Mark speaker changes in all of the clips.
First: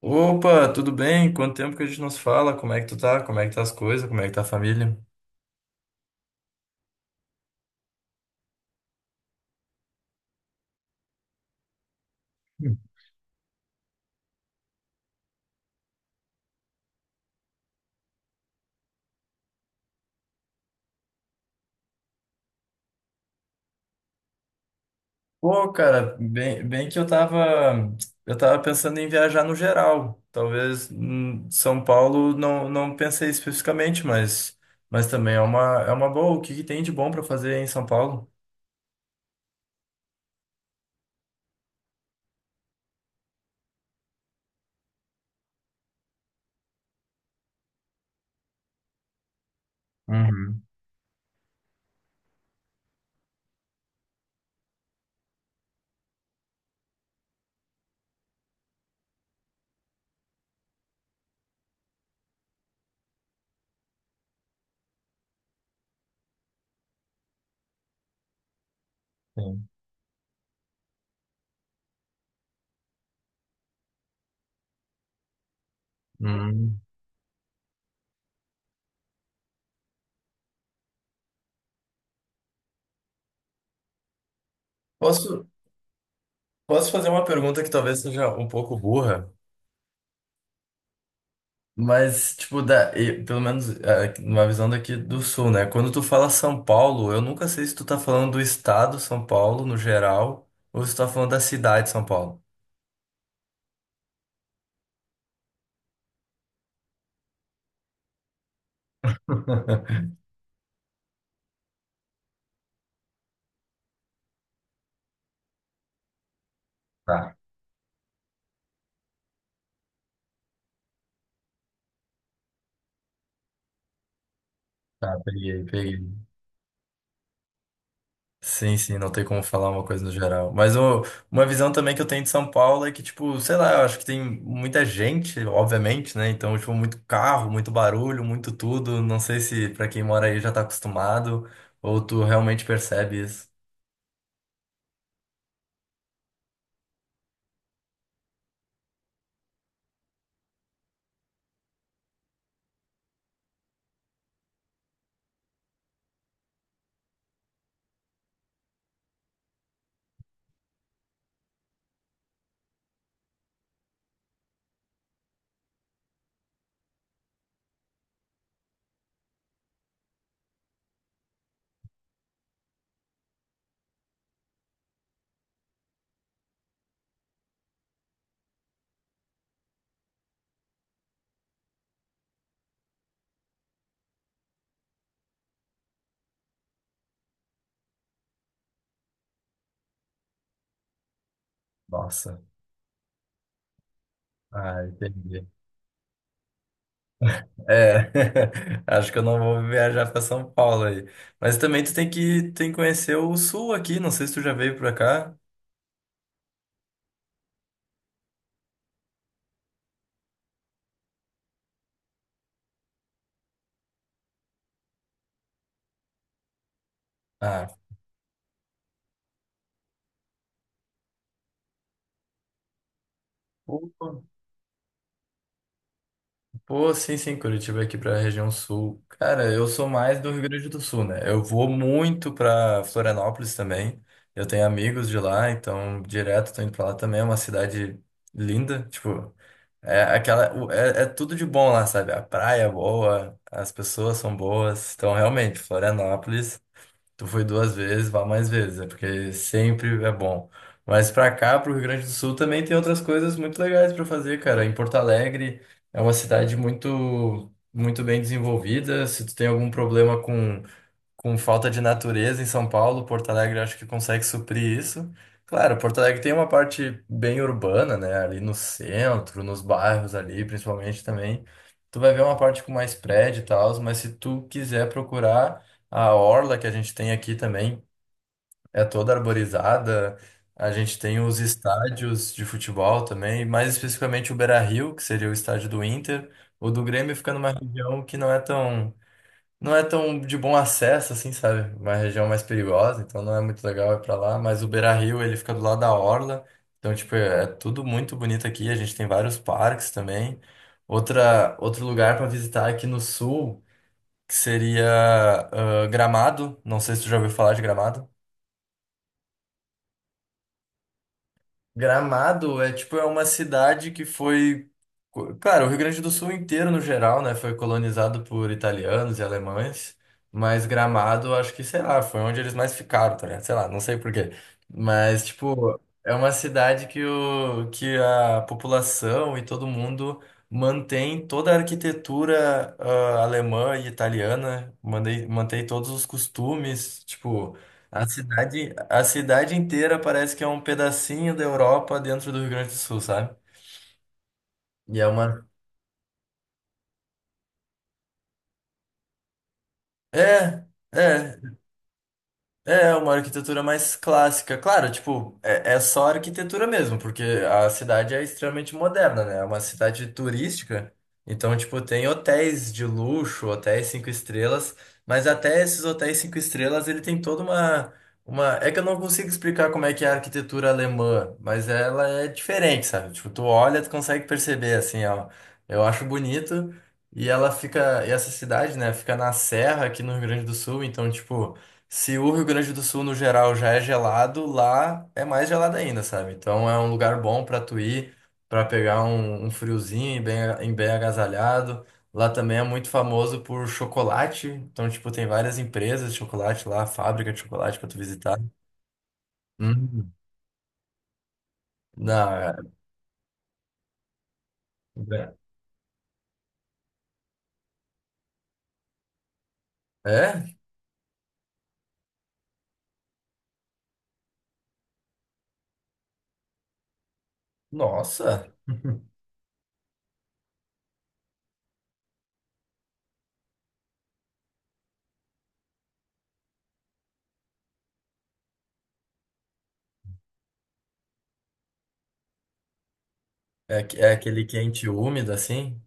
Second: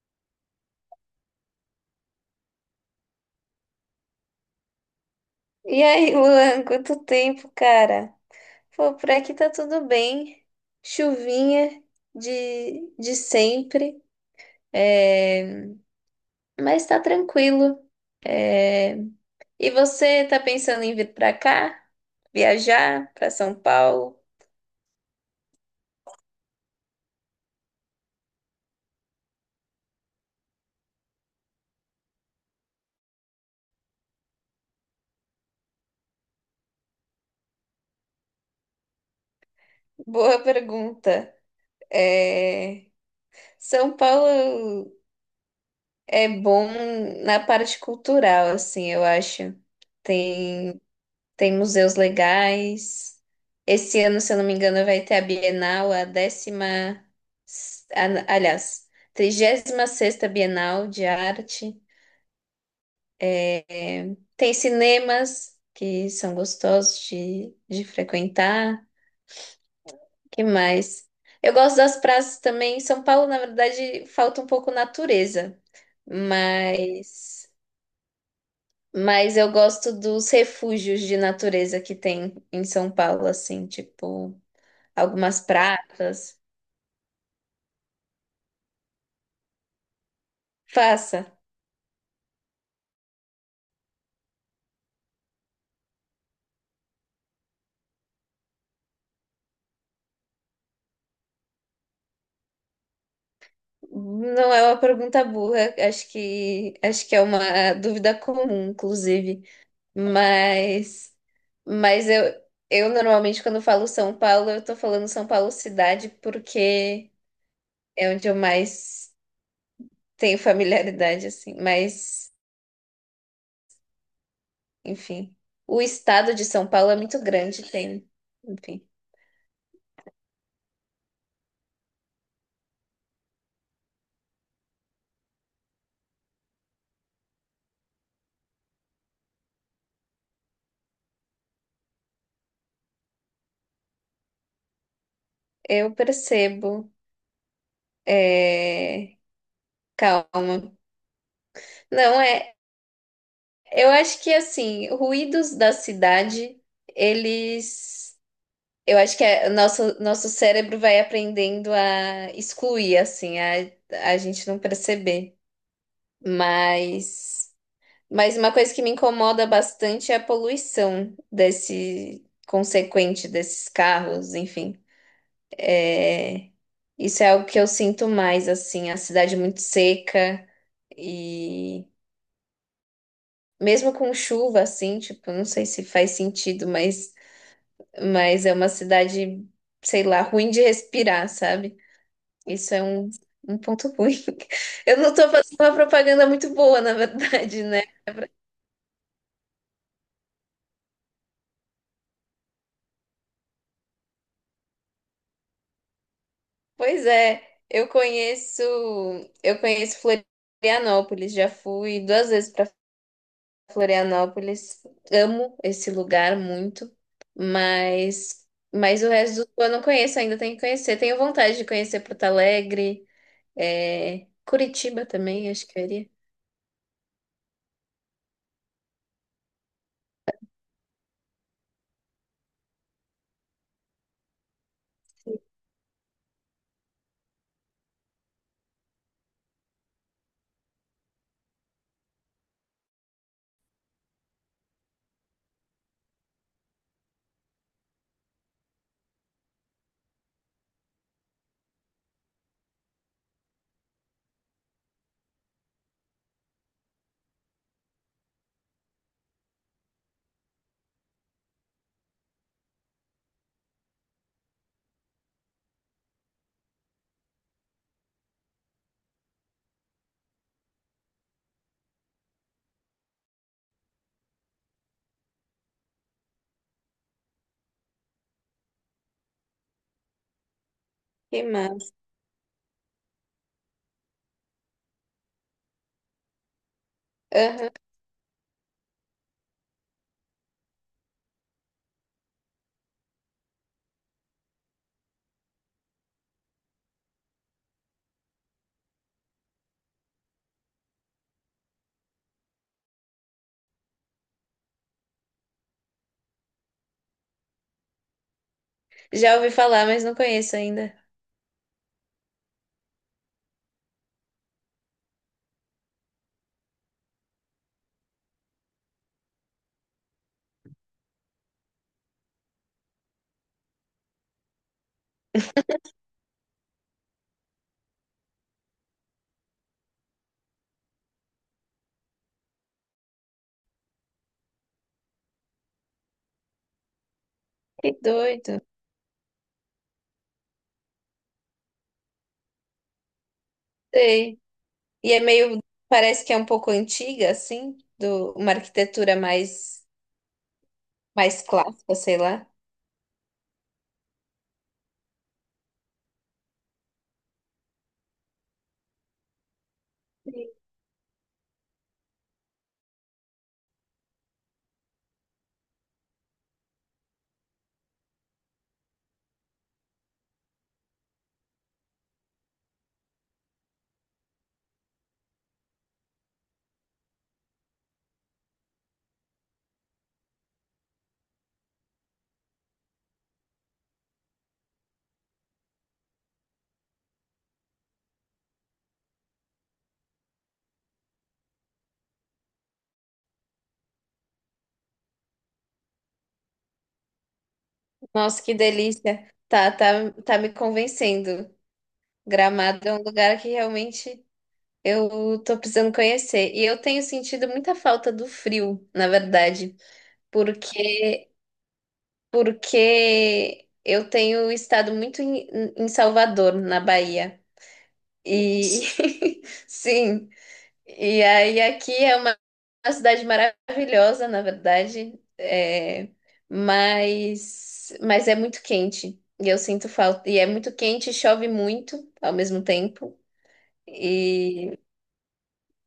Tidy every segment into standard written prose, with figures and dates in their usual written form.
Speaker 1: Opa, tudo bem? Quanto tempo que a gente não se fala? Como é que tu tá? Como é que tá as coisas? Como é que tá a família?
Speaker 2: E aí, Luan, quanto tempo, cara? Pô, por aqui tá tudo bem. Chuvinha
Speaker 1: Hum.
Speaker 2: de sempre, é, mas tá tranquilo. É, e você tá pensando em vir pra cá? Viajar pra São Paulo?
Speaker 1: Pô, cara, bem que eu tava pensando em viajar no geral. Talvez São Paulo não, não pensei especificamente, mas também é é uma boa. O que que tem de bom para fazer em São Paulo?
Speaker 2: Boa pergunta. É, São Paulo é bom na parte cultural, assim, eu acho.
Speaker 1: Uhum.
Speaker 2: Tem. Tem museus legais. Esse ano, se eu não me engano, vai ter a Bienal, a décima, aliás, trigésima sexta Bienal de Arte. É, tem cinemas que são gostosos de frequentar.
Speaker 1: Sim.
Speaker 2: Que mais? Eu gosto das praças também. Em São Paulo, na verdade, falta um pouco natureza,
Speaker 1: Hum.
Speaker 2: mas, mas eu gosto dos refúgios de natureza que tem em São Paulo, assim, tipo. Algumas
Speaker 1: Posso,
Speaker 2: pratas.
Speaker 1: posso fazer uma pergunta que talvez seja um pouco burra?
Speaker 2: Faça.
Speaker 1: Mas, tipo, da, e, pelo menos numa visão daqui do sul, né? Quando tu fala São Paulo, eu nunca sei se tu tá falando do estado São Paulo, no geral, ou se tu tá falando da cidade de São Paulo.
Speaker 2: Não é uma pergunta burra, acho que é uma dúvida comum, inclusive. Mas mas eu normalmente quando falo São Paulo, eu tô falando São Paulo cidade, porque
Speaker 1: Tá,
Speaker 2: é onde eu mais tenho familiaridade assim, mas
Speaker 1: tá,
Speaker 2: enfim.
Speaker 1: peguei,
Speaker 2: O
Speaker 1: peguei.
Speaker 2: estado de São Paulo é muito grande, tem,
Speaker 1: Sim,
Speaker 2: enfim.
Speaker 1: sim, não tem como falar uma coisa no geral. Mas ô, uma visão também que eu tenho de São Paulo é que, tipo, sei lá, eu acho que tem muita gente, obviamente, né? Então, tipo, muito carro, muito barulho, muito tudo. Não sei se pra quem mora aí já tá acostumado, ou tu realmente percebe isso.
Speaker 2: Eu percebo. É... Calma. Não é. Eu acho que assim, ruídos da cidade, eles, eu acho que o nosso cérebro vai aprendendo a excluir assim, a gente não perceber. Mas mas uma coisa que me incomoda bastante é a poluição desse consequente desses carros, enfim. É, isso é algo que eu sinto mais assim, a cidade muito seca e mesmo com chuva assim, tipo, não sei se faz sentido, mas é uma cidade, sei lá, ruim de respirar, sabe?
Speaker 1: Nossa.
Speaker 2: Isso é um, um ponto ruim.
Speaker 1: Ah,
Speaker 2: Eu não tô
Speaker 1: entendi.
Speaker 2: fazendo uma propaganda muito boa, na verdade, né?
Speaker 1: É, acho que eu não vou viajar para São Paulo aí. Mas também tu tem tem que conhecer o sul aqui, não sei se tu já veio para cá.
Speaker 2: Pois é, eu conheço, eu conheço Florianópolis, já fui duas vezes para Florianópolis. Amo esse lugar muito,
Speaker 1: Ah,
Speaker 2: mas mas o resto do eu não conheço ainda, tenho que conhecer. Tenho vontade de conhecer Porto Alegre,
Speaker 1: pô,
Speaker 2: é, Curitiba também, acho que eu iria.
Speaker 1: pô, sim, sim, Curitiba aqui para a região sul. Cara, eu sou mais do Rio Grande do Sul, né? Eu vou muito para Florianópolis também. Eu tenho amigos de lá, então direto tô indo para lá também. É uma cidade linda, tipo, é aquela, é tudo de bom lá, sabe? A praia é boa, as pessoas são boas. Então, realmente, Florianópolis. Tu foi 2 vezes, vá mais vezes, é porque sempre é bom. Mas pra cá, pro Rio Grande do Sul, também tem outras coisas muito legais pra fazer, cara. Em Porto Alegre é uma cidade muito, muito bem desenvolvida. Se tu tem algum problema com falta de natureza em São Paulo, Porto Alegre acho que consegue suprir isso. Claro, Porto Alegre tem uma parte bem urbana, né? Ali no centro, nos bairros ali, principalmente também. Tu vai ver uma parte com mais prédio e tal, mas se tu quiser procurar a orla que a gente tem aqui também, é toda arborizada. A gente tem os
Speaker 2: Que massa.
Speaker 1: estádios de futebol também, mais especificamente o Beira-Rio, que seria o estádio do Inter. O do Grêmio fica numa região que não é tão de bom acesso, assim, sabe? Uma região mais perigosa, então não é muito legal ir pra lá. Mas o Beira-Rio, ele fica do lado da orla, então, tipo, é tudo muito bonito aqui. A gente tem vários parques também. Outro lugar pra visitar aqui no sul, que seria Gramado. Não sei se tu já ouviu falar de Gramado.
Speaker 2: Já ouvi falar, mas não conheço ainda.
Speaker 1: Gramado é tipo é uma cidade que foi, co- claro, o Rio Grande do Sul inteiro no geral, né, foi colonizado por italianos e alemães, mas Gramado acho que, sei lá, foi onde eles mais ficaram, tá ligado? Sei lá, não sei por quê. Mas tipo, é uma cidade que o que a população e todo mundo mantém toda a arquitetura alemã e italiana, mantém todos os costumes, tipo
Speaker 2: Que doido.
Speaker 1: a cidade inteira parece que é um pedacinho da Europa dentro do Rio Grande do Sul, sabe?
Speaker 2: Sei.
Speaker 1: E é
Speaker 2: E é
Speaker 1: uma.
Speaker 2: meio, parece que é um pouco antiga, assim, do uma arquitetura mais
Speaker 1: É, é,
Speaker 2: mais clássica, sei lá.
Speaker 1: É uma arquitetura mais clássica. Claro, tipo, é só arquitetura mesmo, porque a cidade é extremamente moderna, né? É uma cidade
Speaker 2: Sim.
Speaker 1: turística. Então, tipo, tem hotéis de luxo, hotéis 5 estrelas, mas até esses hotéis 5 estrelas, ele tem toda uma... É que eu não consigo explicar como é que é a arquitetura alemã, mas ela é diferente, sabe? Tipo, tu olha, tu consegue perceber, assim, ó. Eu acho bonito. E ela fica... E essa cidade, né? Fica na serra aqui no Rio Grande do Sul, então, tipo... Se o Rio Grande do Sul, no geral, já é gelado, lá é mais gelado ainda, sabe? Então é um lugar bom pra tu ir, pra pegar um friozinho e e bem agasalhado. Lá também é muito famoso por chocolate. Então, tipo, tem várias empresas de chocolate lá, fábrica de chocolate pra tu visitar.
Speaker 2: Nossa, que delícia. Tá, tá,
Speaker 1: Hum.
Speaker 2: tá me convencendo.
Speaker 1: Não, é...
Speaker 2: Gramado é um lugar que realmente eu tô precisando conhecer. E eu tenho sentido muita falta do frio, na verdade,
Speaker 1: É?
Speaker 2: porque porque eu tenho estado muito em, em Salvador, na Bahia.
Speaker 1: Nossa!
Speaker 2: E sim, e aí aqui é uma cidade maravilhosa, na verdade, é, mas é muito quente. E eu sinto falta. E é muito quente, e chove muito ao mesmo tempo.
Speaker 1: É, que- é aquele
Speaker 2: E
Speaker 1: quente e úmido, assim?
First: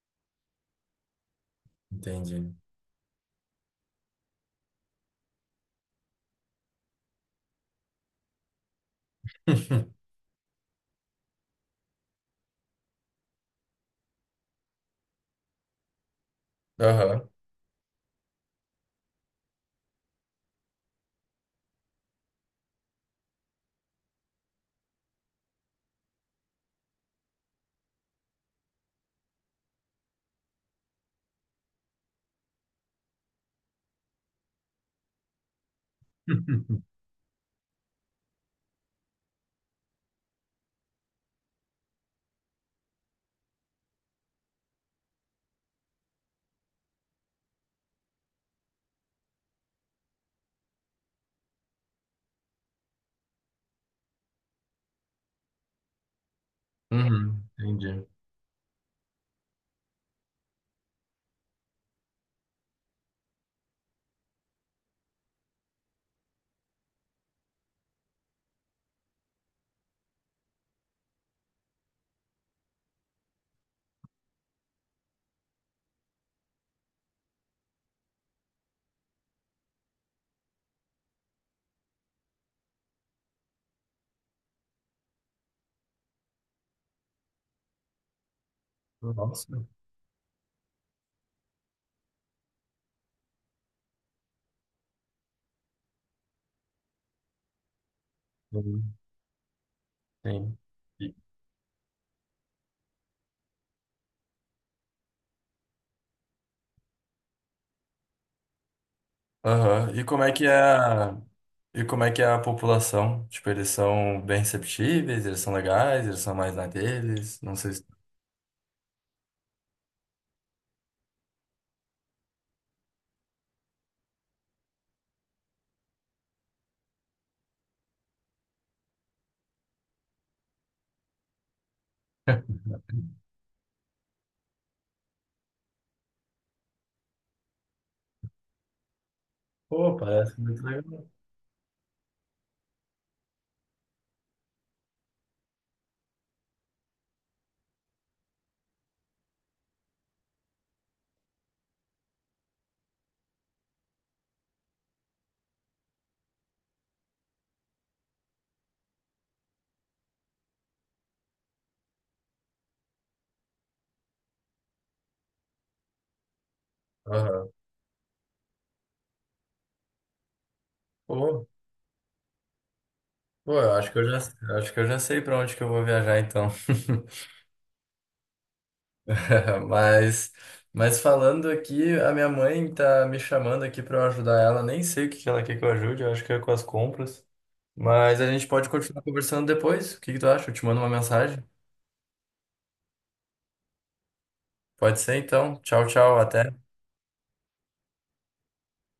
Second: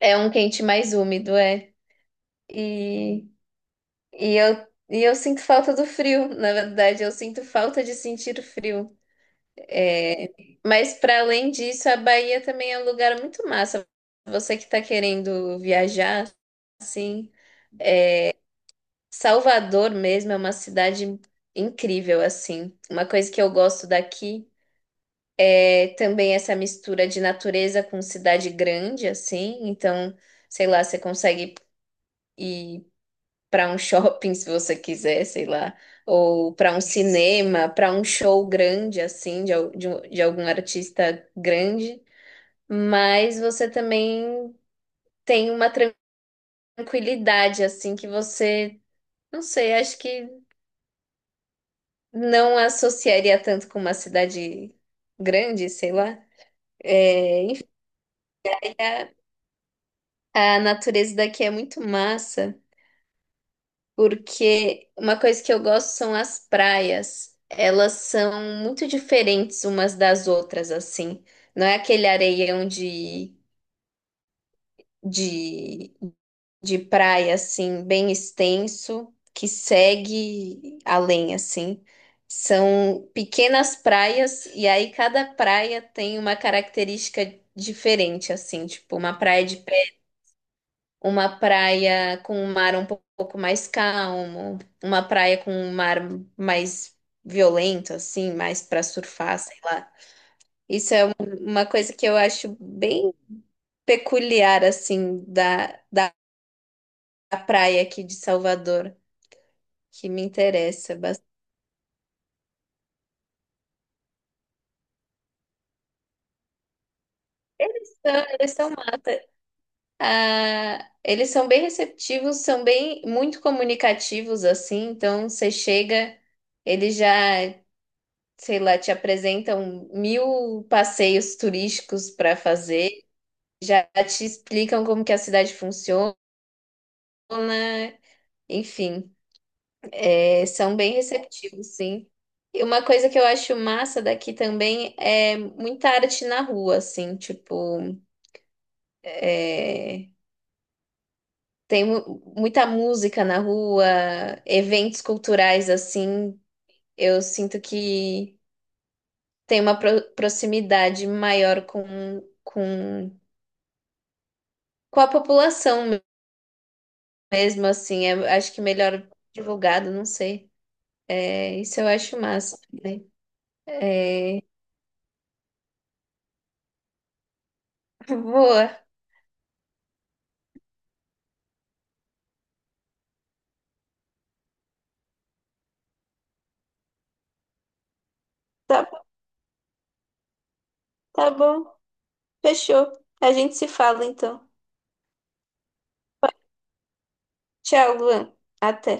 Speaker 2: é um quente mais úmido, é.
Speaker 1: Entendi.
Speaker 2: E, e eu sinto falta do frio, na verdade, eu sinto falta de sentir o frio. Mas para além disso, a Bahia também é um lugar muito massa. Você que está querendo viajar,
Speaker 1: Aham.
Speaker 2: assim. Salvador mesmo é uma cidade incrível, assim. Uma coisa que eu gosto daqui é também essa mistura de natureza com cidade grande, assim. Então, sei lá, você consegue ir para um shopping se você quiser, sei lá, ou para um cinema, para um show grande, assim, de, al- de, um- de algum artista grande. Mas você também tem uma tranquilidade, assim, que você. Não sei, acho que. Não associaria tanto com uma cidade grande, sei lá. É,
Speaker 1: Uhum,
Speaker 2: enfim,
Speaker 1: entendi.
Speaker 2: a natureza daqui é muito massa, porque uma coisa que eu gosto são as praias. Elas são muito diferentes umas das outras, assim. Não é aquele areião de de praia, assim, bem extenso, que segue além, assim. São pequenas praias, e aí cada praia tem uma característica diferente, assim, tipo uma praia de
Speaker 1: Nossa.
Speaker 2: pé, uma praia com um mar um pouco mais calmo, uma praia com um mar mais violento, assim, mais para surfar, sei lá.
Speaker 1: Sim.
Speaker 2: Isso é um-
Speaker 1: E-
Speaker 2: uma coisa que eu acho bem peculiar, assim, da praia aqui de Salvador,
Speaker 1: Aham. E
Speaker 2: que me
Speaker 1: como é que é
Speaker 2: interessa
Speaker 1: a...
Speaker 2: bastante.
Speaker 1: E como é que é a população? Tipo, eles são bem receptíveis, eles são legais, eles são mais na deles, não sei se...
Speaker 2: Então, eles são mata. Ah, eles são bem receptivos, são bem muito comunicativos assim, então você chega, eles já, sei lá, te apresentam mil passeios turísticos para fazer, já te explicam como que a cidade funciona, enfim,
Speaker 1: Pô, parece
Speaker 2: é,
Speaker 1: muito
Speaker 2: são bem
Speaker 1: legal.
Speaker 2: receptivos, sim. E uma coisa que eu acho massa daqui também é muita arte na rua, assim, tipo, é, tem muita música na rua, eventos culturais assim. Eu sinto que tem uma proximidade maior com, com a população
Speaker 1: Aham.
Speaker 2: mesmo, assim. É- acho que melhor divulgado, não sei.
Speaker 1: Pô,
Speaker 2: É, isso eu acho massa. Né?
Speaker 1: pô, eu acho que eu já,
Speaker 2: É,
Speaker 1: acho que eu já sei para onde que eu vou viajar então.
Speaker 2: boa.
Speaker 1: Mas, mas falando aqui, a minha mãe tá me chamando aqui para eu ajudar ela, nem sei o que que ela quer que eu ajude, eu acho que é com as compras. Mas a gente pode continuar
Speaker 2: Tá,
Speaker 1: conversando depois. O que que tu acha? Eu te mando uma
Speaker 2: tá
Speaker 1: mensagem.
Speaker 2: bom. Fechou. A gente se fala então.
Speaker 1: Pode ser então. Tchau, tchau. Até.
Speaker 2: Tchau, Luan. Até.